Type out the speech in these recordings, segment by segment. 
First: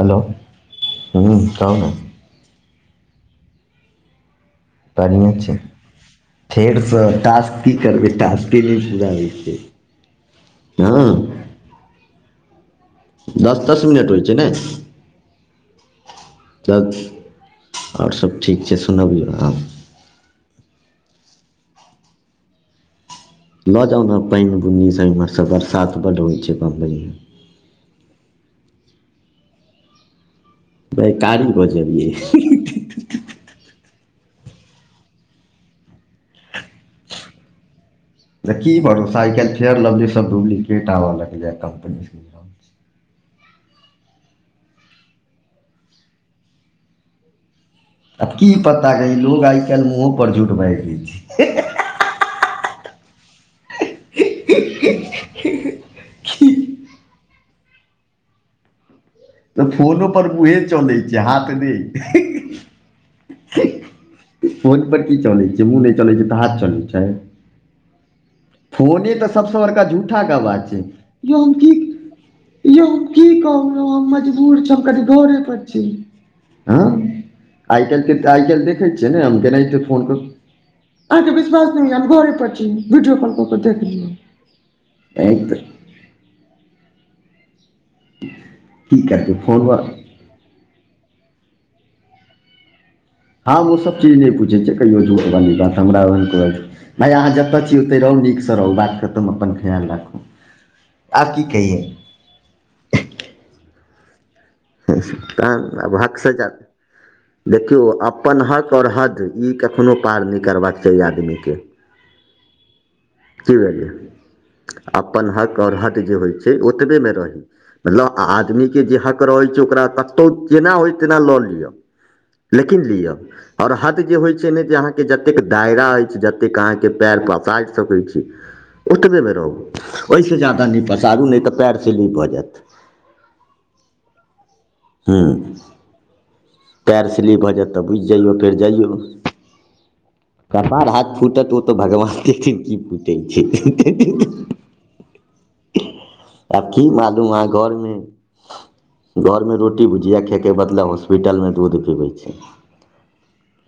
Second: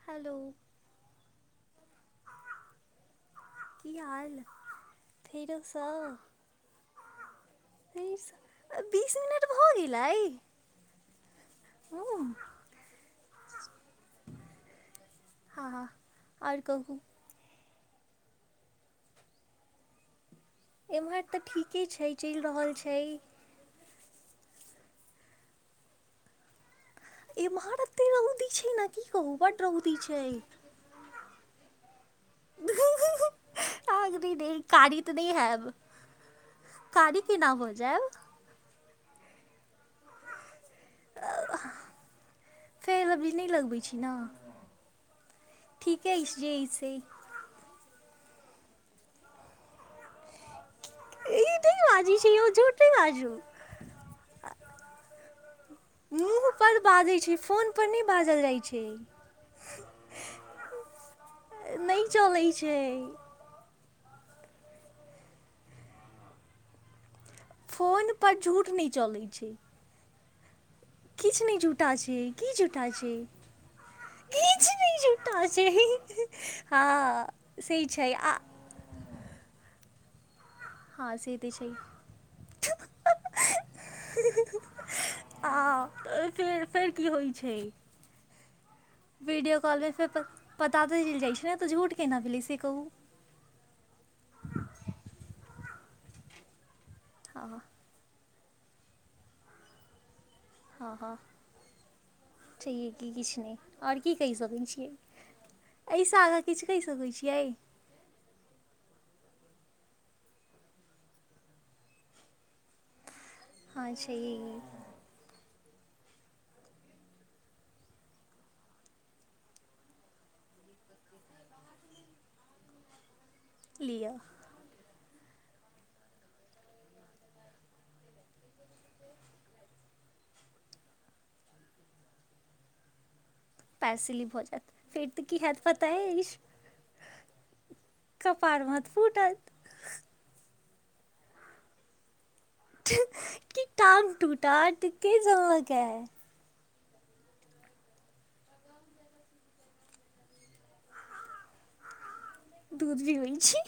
Hello हूँ कहू ने। कि हाल बढ़िआँ छै फेरो सऽ। फेरसँ टास्क की करबै तऽ टास्के नहि पुरा बीस होइ मिनट छै भऽ हँ। हू दस दस मिनट होइ छै नहि हँ आओर कहू तऽ। आओर सब ठीक छै सुनबियौ आब एम्हर तऽ ठीके छै चलि रहल छै। लऽ जाउ नऽ पानि बुन्नीसँ इमहर सब बरसात बड होइ छै बम्बैमे। एमहर एत्ते रउदी छै नऽ की कहू बड्ड रौदी छै। बै कारी भऽ जायब ये। आहांतऽ नै नै कारी तऽ नहि हैऽब कारी केना हो जायब। तऽ की भरोसा आइ काल्हि फेयरलभली सब डुप्लीकेट आबऽ लगलै कम्पनी मे। फेयरलबली सब नहि लगबे छी ने ठीके अछि जे आब की पता रह‌ऽ लोक आइ काल्हि मुँहो पर झुट बाजि लय छै। ई नहि बाजय छै यौ झुठ नहि बाजू। [unintelligible] मुूँह पर बाजैत छै फोन पर नहि बाजल जाइत छै तऽ फोनो पर मूहे चलै छै हाथ नहि चलै छै नहि फोन पर की चलैत छै मुँह नहि चलैत छै तऽ हाथ चलैत छै फोन पर झूठ नहि फोने चलै तऽ छै सबसँ बड़का झूठाके आवाज छै यौ किछु हम नहि की जुटा छै की झूठा यौ हम छै की कहब हम मजबूर छी किछु हम कनि नहि झूठा घरेपर छी छै आँ हँ से आइ छै कलके आ आइ कल देखै छी ने हम के नहि तऽ फोन तऽ हँ अहाँके से तऽ विश्वास छै र् नहि होय हम घरे परी वीडियो कॉल कऽ कऽ देखलियौ एक तऽ फेर फेर की होइ छै की करतै वीडियो फोन पर कॉल से तऽ पता तऽ चलि जाइत छै ने तऽ झूठ केना भेलै से कहू हँ ओ सब चीज नहि पूछे छै कहियो हमरा भाय अहाँ हँ जतऽ छी तै रहू नीकसँ रहू बात खतम अपन ख्याल राखू हँ हँ आब की कहियै छेहे की किछु नहि आओर की कहि सकै छी अब हक से जा सकै छियै देखियौ अपन हक आओर हद ई कखनो पार नहि करबाक चाही आदमीके की बुझलियै हँ छैहे अपन हक आओर हद जे होइ छै ओतबेमे रहै छै मतलब आदमीके जे हक रहैत छै ओकरा कतहु जेना होय तेना लऽ लिअ लेकिन लिअ और कि हद लिअ जे होय छै ने जे आहा के जते दायरा अछिय जते अहा के पैर पसा सकै छी ओतबे बे रहू ओहिसँ ज्यदाा नहि पसारू नहि तऽ पयरसँ ली भऽ जायत पैर सिलिप भऽ जायत फेर तऽ की हत पता एछ पएर सलीप भऽ जायत तऽ बुझि जइयौ फेर महत जइयौ फूटत कपार हाथ फूटत ओ तऽ भगवान [unintelligible] की फूटे छै कि टांग टूटत के जमक है आब की मालूम अहाँ घरमे घरमे रोटी भुजिया खयके बदला हॉस्पिटलमे दूध पीबै छै दूध पीबे छै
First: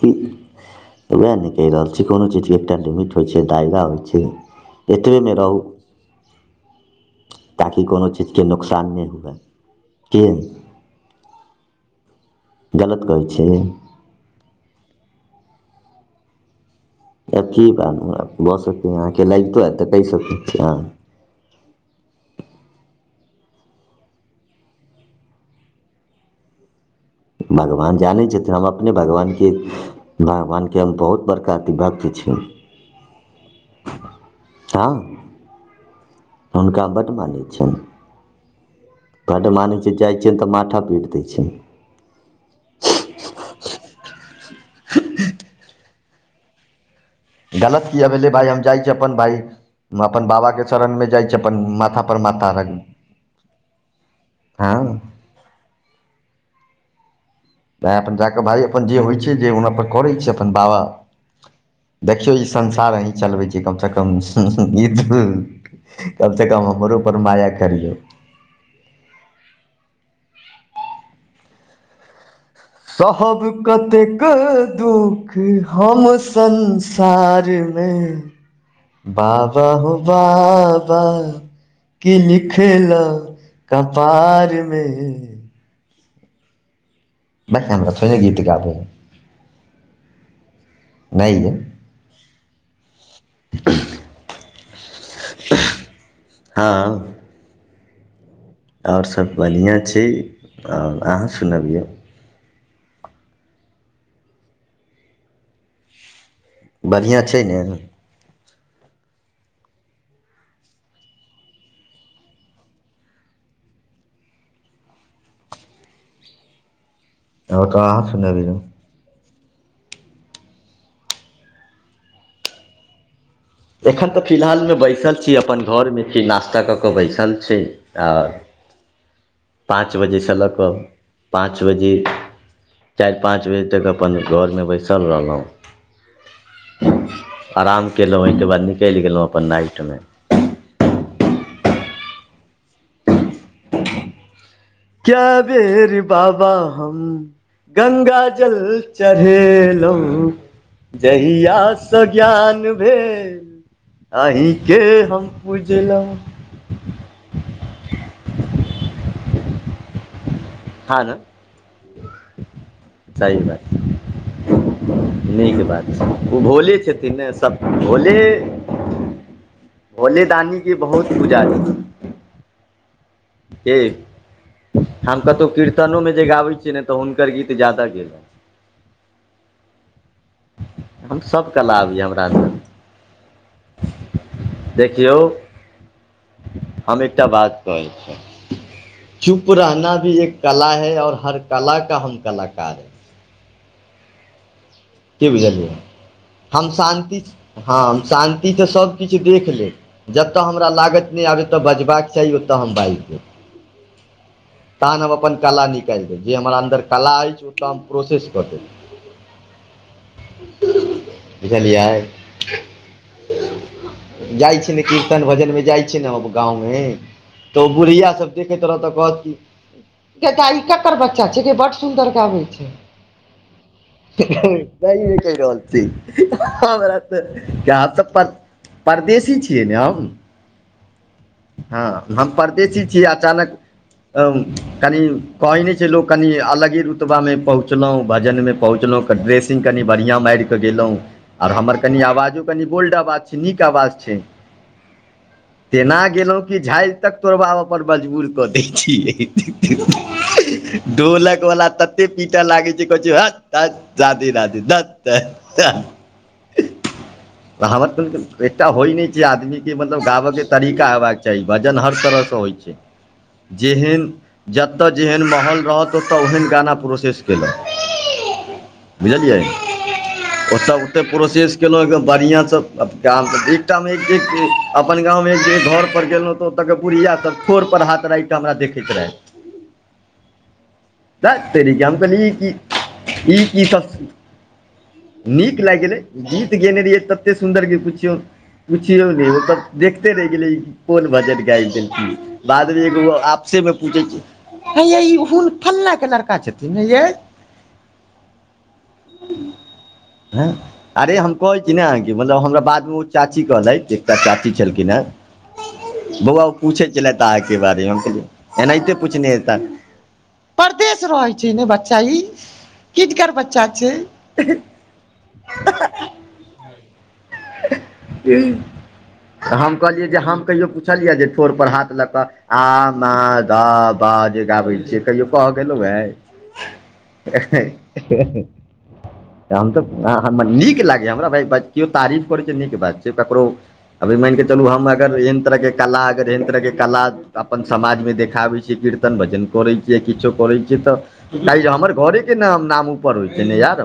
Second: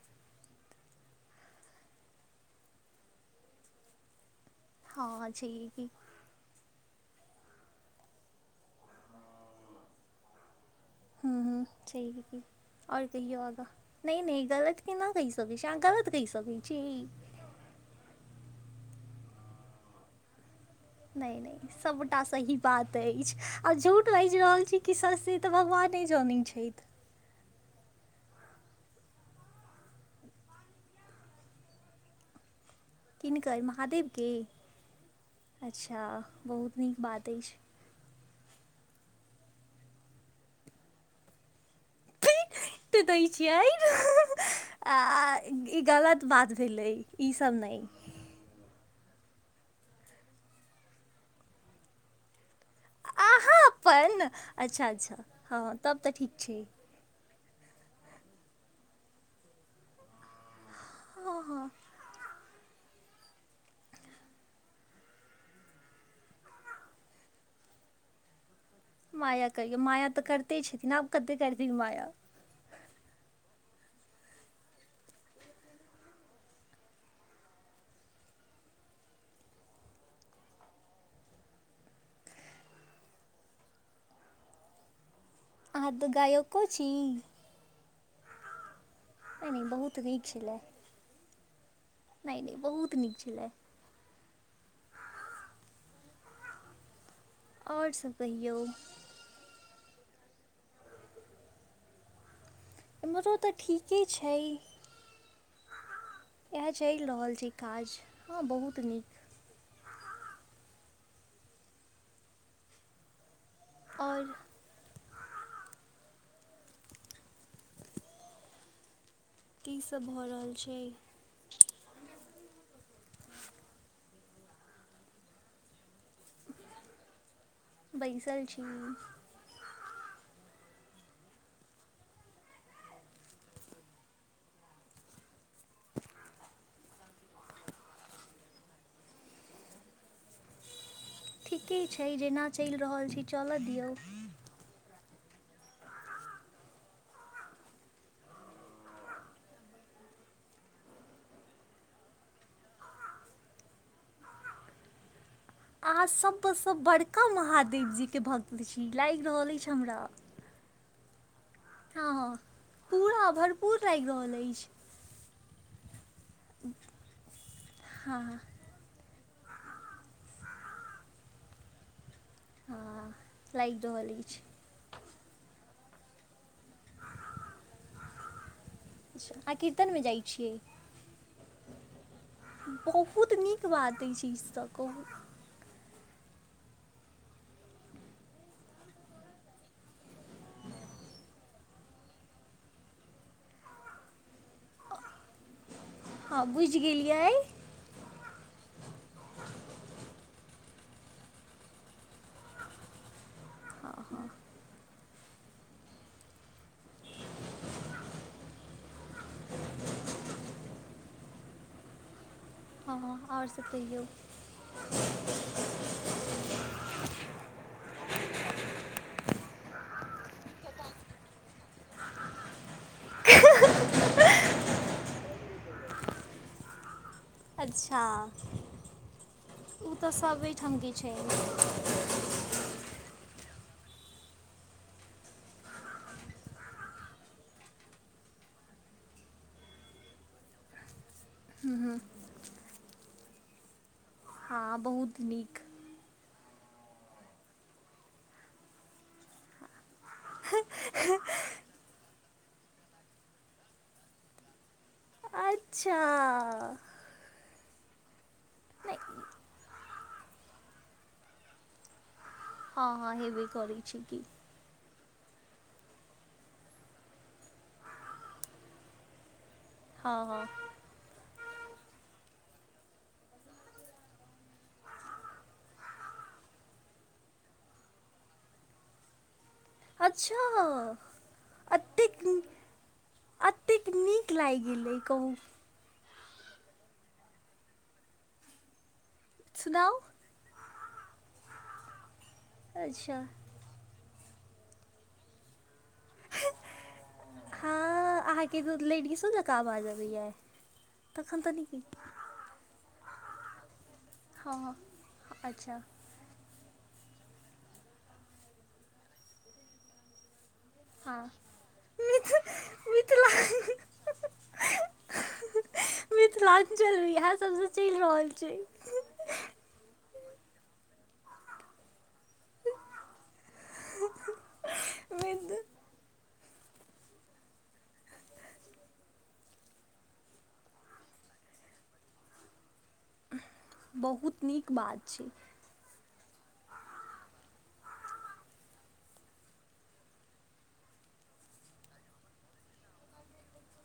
कि वएह नहि कहि रहल छी कोनो चीजके एकटा लडिमिट होइ छै दायरा होइ छै हँ एतबेमे रहू छैहे की ताकि कोनो चीजके नुोकसान नहि हुए कि हू हू छहिये कि आओर गलत कहै कहियो छियै आगा नहि नहि गलत केना केय सके छी अहाँ गलत कहि सकैत छी आब की बात भऽ सकतै अहाँकेँ लगितो हेतऽ कहि सकै छी अहाँ नहि नहि सभटा सही बात अछि आ झूट बाजि रहल छी कि सत्य से तऽ भगवाने जनैत छथि भगवान जानै छथिन हम अपने भगवानके भगवानके हम बहुत बड़का अ भक्त छी किनकर महादेवके हँ अच्छा बहुत हुनका हम नीक बड्ड बात मानै अछि छियनि बड्ड मानै छै जाइ छियनि तऽ माठा पीट दै छनि पिट दै छियै आ ई गलत बात भेलै ईसभ नहि गलत किया भेलले भाइ हम जाइ छै अपन भाय अपन बाबा के शरण मे जाइ छै अपन माथा पर माथा अहाँ अपन हँ अच्छा अच्छा हँ तब तऽ ठीक छै तए अपन जा कऽ भाय अपन जे होइ छै जे हनापर करै छै अपन बाबा हँ हँ देखियौ ई संसार अही चलबै छै कमसँ कम गीत कमसँ कम हमरो पर माया करियौ माया करहिियौ माया तऽ करिते छथिन आब कतेक करथिन माया सब कतेक दुःखी हम सनस सारमे बाबा हो बाबा कि लिखलहु कपारमे आहाँ तऽ गायक छी भक हमरा थोइ ने गित गाबै ह नहि नहि बहुत भीक छलै नहि अइ नहि नहि बहुत नीक छलै [unintelligible] हँ आओर सब कहियौ आओर सब बढ़िआँ छै आओ अहाँ सुनबियौ एम्हरो तऽ ठीके छै इएह चलि बढ़िआँ रहल छै ने काज आओर हँ बहुत नीक आओर [unintelligible] की सभ भऽ रहल छै एखन तऽ फिलहालमे बैसल छी अपन घरमे छी नाश्ता कऽ केऽ बैसल छी आओर बैसल छी पाँच बजेसँ लऽ कऽ पाँच बजे चारि पाँच बजे तक अपन घर मे बैसल रहलहुँ आराम केलहुँ ओहिके बाद निकलि गेलहुँ अपन नाइटमे ठीके छै जेना चलि रहल छी चलऽ दियौ क्य बेेरीे बाबा हम गंगा जल चढ़ेलहुँ जहिया से ज्ञान भेल अहींके हम अहाँ पुजलहुँ सबसँ बड़का महादेव जी के भक्त छी लागि रहल अछि हमरा हँ ने हँ हँ पूरा सही भरपूर बात लागि रहल अछि नीक बात छै ओ भोले छथिन ने सब भोले हँ भोलेदानी के बहुत पुजारी छै हँ लागि रहल अछि हम कतहु कीर्तनो मे जे गाबैत छियै ने तऽ हुनकर गीत ज्याददा गेलनि अहाँ कीर्तन मे जाइत छियै हम सब कला आबियै हमरँ अंदर बहुत नीक बात एहि चीज सँ कहू देखियौ हम एकटा बात कहै छ चुप रहना भी एक कला है और हर कला का हम कलााकार हैं क बुझलियै हँ हम बुझि शा्ति गेलियै हँ हम शा्तिसँ सभ किछु देख लेब जतय हमरा लागत नहि आब ओतय बजबाक चाही ओतय हम बाजि देब ह हँ तहन हम अपन कला निकालि देब जे हमर अन्दर कला अछि ओतऽ हम प्रोसेस कऽ देब बुझलियै हँ आओर सब कहियौ जाइ छै ने कीर्तन भजन मे जाइ छी गाँवमे तऽ ओ बुढ़ैय सब देखैत रहत कहत की ई ककर बच्चा छै बड्ड सुंदर गाबै छै सही मे कहि रहल छी हमरा ब तऽ अच्छा पर परदसी छियै ने हम हम्बी छै हँ हम परदसी छीय अचानक कनि कहै नहि छै लोक कनि अलगे रुतबामे पहुँचलहुँ भजनमे पहुँचलहुँ त ड्रेसिंगग कनि बढ़िआँ मारि कऽ गेलहुँ आर हमर कनि आवाजो कनि बोल्ड आवाज छै नीक आवाज छै हँ बहुत नीक तेना गेलहुँं कि झझि तक तोड़बाब अपन मजबूर कऽ दै छियै ढोलक वला तते पीटय लागे छै कहै छै ह रधे राधे द अच्छा कहाव एक होइ नहि छै आदमीके मन मतलब गाबे के तरीका होयबाक चाही भजन हर तरहसँ होइ छै हँ हँ हेबे करे छी जेहन कि जतय जेहन महौल रहत ओतय ओहन गाना प्रोसेस केलो बुझलियै हँ हँ ओसब प्रोसेस केल बढ़िया से अपन गाँव मे घर पर गेलहुँ तऽ ओत बुढया सब ठोर पर हाथ राखिफ हमरा देखैत रहय अच्छा तेरीके हम कहलियै ई अतेकनीक की ई एतेक नीक लागि गेल कहू ला ईग गलै गीत गेने रहियै तते सुन्दर पुछियो नहीं सुनाउ देखते रहतिय गेलै कोन भजन ग बादमे एगो अच्छा आप सेमे पूछै छी ये ई फललां के लड़का छथिन ने यै हँ अहाँके लेडीजो जेका आबाज आबै ये न हँ अरे हम तखन त कहै छी निके ने अहाँके मतलब हमरा बादमे ओ चाची कहलथिजे एकटा चाची हँ हँ छलखिन ये अच्छा बौआ पूछै छलैथ आहा के बारे में एनाहिते पूछने हेता परदस हँ रहै छै ने बच्चा ई मिथ मिथिला किनकर बच्चा छैन [inaudible] चिल्लाती किये हेत हम कहलियै जे हम कहिो पुछलियै जे ठर पर हाथ लऽ कऽ आ म द बा जे गाबै छियै सेकहियो कह मिथ- गेलहुँ ये हम तऽ नीक लागै हमरा भय बाजीयौ तारीफ करै छि नीक बात छैय ककरो अभी मन बहुत चलू नीक हम बात अगर छै एहन तरह के कला आगर सयंत्रके कला अपन समाजमे देखाबैत छियै कीर्तन भजन करैत छियै किछो करैत छियै तऽ नई हमर घरे के नाम नाम उऊपर होइ छै ने यार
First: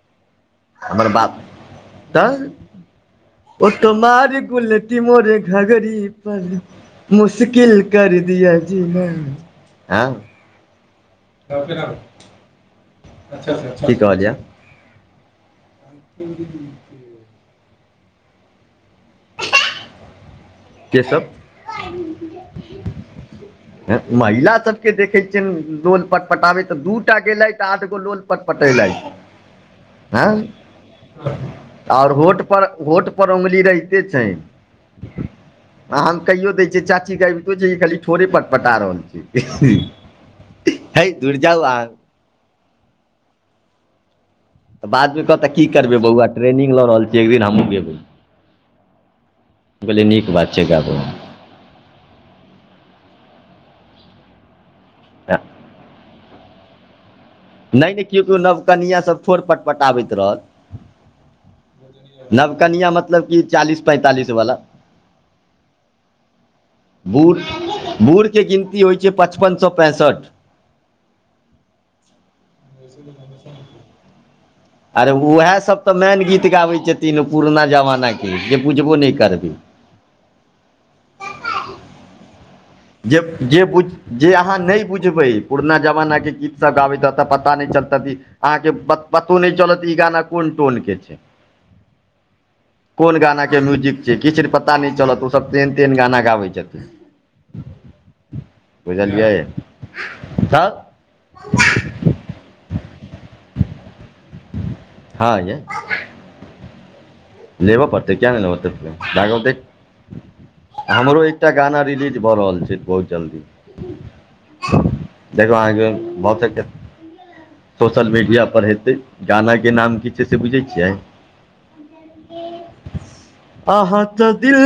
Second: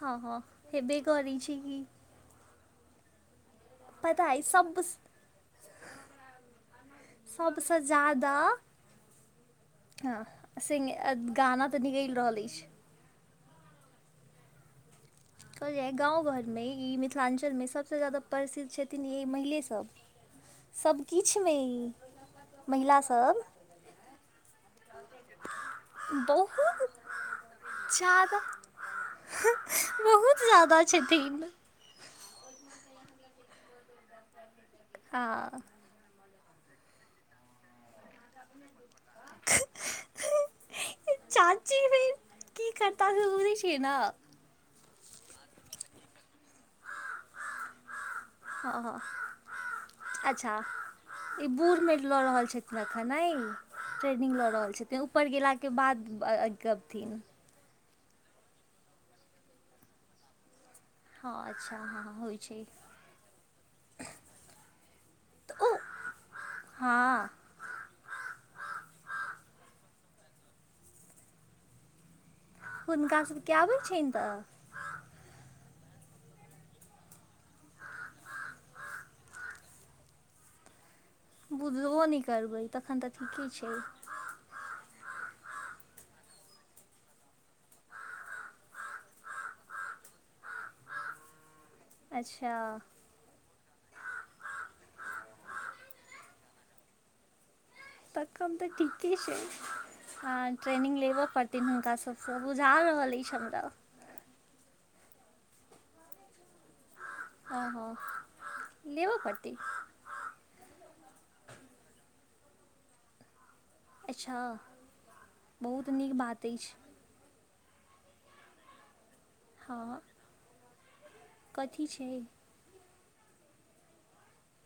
हँ हँ ऐबै करै छि कि त ओ तऽ पता अइ सब मारिलेतेलले मोरे घघरी पर सबसँ मुशकिल करि ज्यादा दििया जिने में सि गाना तऽ निकलि रहल अछि की कहलिय कहल ईय गामव घरमे ई मिथिलाञ्चलमे सभसँ ज्यादा प्रसिद्ध छथिन ई महिलेसभ के सब सभकिछुमे ई महिलासबं महिला तऽ के देखे छियनि लोल पट पटाबेबैथ ऽ बहुत दू टा गेलथि आठ गो लोल ज्यादा पट पटेलथि हँ बहुत ज्यादा छथिन आओर होठ पर होठ पर उंगली रहियै छै आह आ हम कहियो दै छियै चाचीके कुछ नहीं खाली ठोरै पट पटा रहल छै है जाउआहा चाची फेर की करता से बुझै छिय ना तऽ बादमे कहते की करबै बौआ ट्रेनिंगग लऽ रहल छियै एक दिन हमहुँ गेबैय ह ह कहलियै नीक बात छै गाबैमे ई बूढ़ मे ल रहल छथिन अखन ट्रेनिंग लऽ रहल छथिन ऊपर हँ, गेला के बाद बर अबथिन नहि नहि केओ केओ नवकनिआ सब ठोर पटपटाबैत रहत हँ अच्छा हँ होइ छै नवकनिया मतलब कि चालीस पैंतालिस वाला तऽ ओ हँ बूढ़के गिनती होइ छै पचपन सए पैंसठि हुनका सबके यबै छनि तऽ आरे उएहसभ तऽ मेन गीत गाबैत छथिन पुरना जमानाके जे बुझबो नहि करबै बुझबो नहि करबै तखन तऽ जे ठीके जे छै बुझ जे अहाँ नहि बुझबै पुरना जमानाके गीतसभ गाबैत एतऽ पता नहि चलतै कि अहाँके पतो नहि चलत ई गाना कोन टोनके छै अच्छा कोन गानाके म्यूजिक छै किछु पता नहि चलत ओसभ तेहन तेहन गाना गाबै छथिन तखन तऽ हम तऽ ठीके बुझलियै छै तऽ अ ्रेनिंग लेब पड़ त हुनका सभसँ बुझा रहल अछि हमरा हँ यऽ हँ लेबे हँ पड़तै क्य नहि लेब परते लेबऽ जा के पड़तै देख हमरो एकटा गाना रिलीज भऽ रहल छै बहुत जल्दी अच्छा देखो आहके बहुत नीक भऽ बात सके अछि सोशल मीडिया पर हेतै गाना के नाम हँ की छै से बुझै छियै कथी छै अहाँ तऽ दिल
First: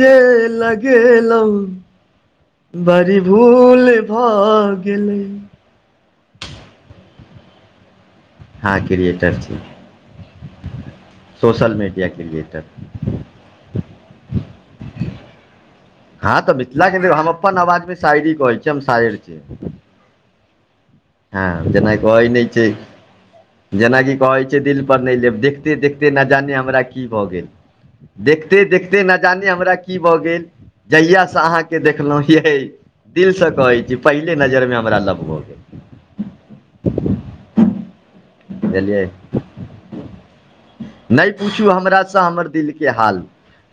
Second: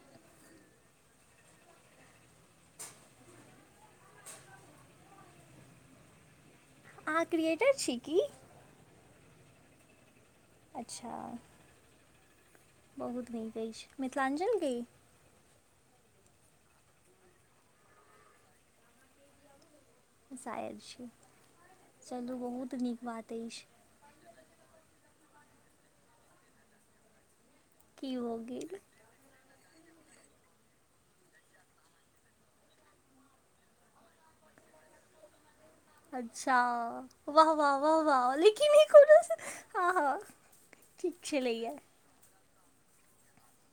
जे लगेलहुँ बड़ी भूल भए गेले अहाँ क्रिएटर छी की हँ क्रिएटर छी अच्छा सोशल मीडिया के लिए तऽ बहुत नीक अछि मिथिलाञ्चलके हँ तऽ मिथिलाके हम अपन आवाजमे शायरी कहै छी हम शायर छी शायर छै हँ जेना कहै नहि छै बात अछि जेनाकि कहै छै दिल पर नहि लेब देखते देखते नऽ जाने हमरा की भऽ गेल की भऽ देखते गेल देखते नऽ जाने हमरा की भऽ गेल जहिया से अहाँके देखलहु हे दिल से कहै छी पहिले नजर मे हमरा लभभऽ गेल अच्छा वाह वाह वाह वाह लेकिन बुझलियै कोनो हँ हँ ठीक नहि पूछू छलैया हमरासँ हमर दिल के हाल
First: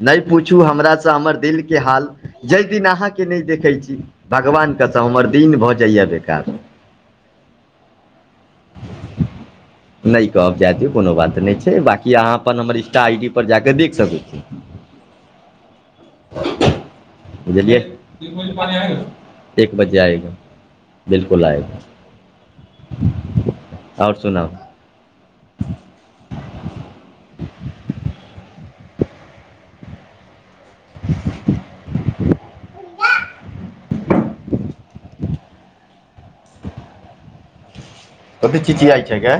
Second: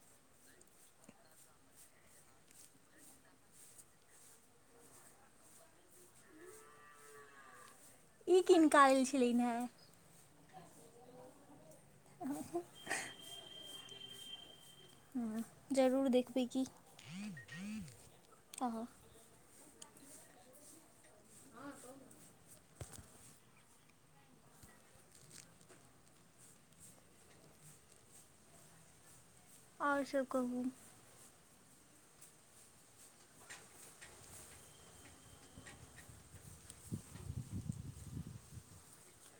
नहि पूछू हमरासँ हमर दिल के हाल जाहि दिन अहाँके नहि देखैत छी भगवानके तऽ हमर दिन भऽ जाइए बेकार ई किनका लेल छलिन हेँ नहि कहब जायत कोनो बात नहि छै बाकी अहाँ अपन हमर इंस्टा आई डी पर जा कऽ देख सकैत छी जरूर देखबै की बुझिलिये हँ एक बजे आएगा बिल्कुल आएगा आओर सुनाब [unintelligible] आओर सब कहू [unintelligible] कती चिटियाइ छै गे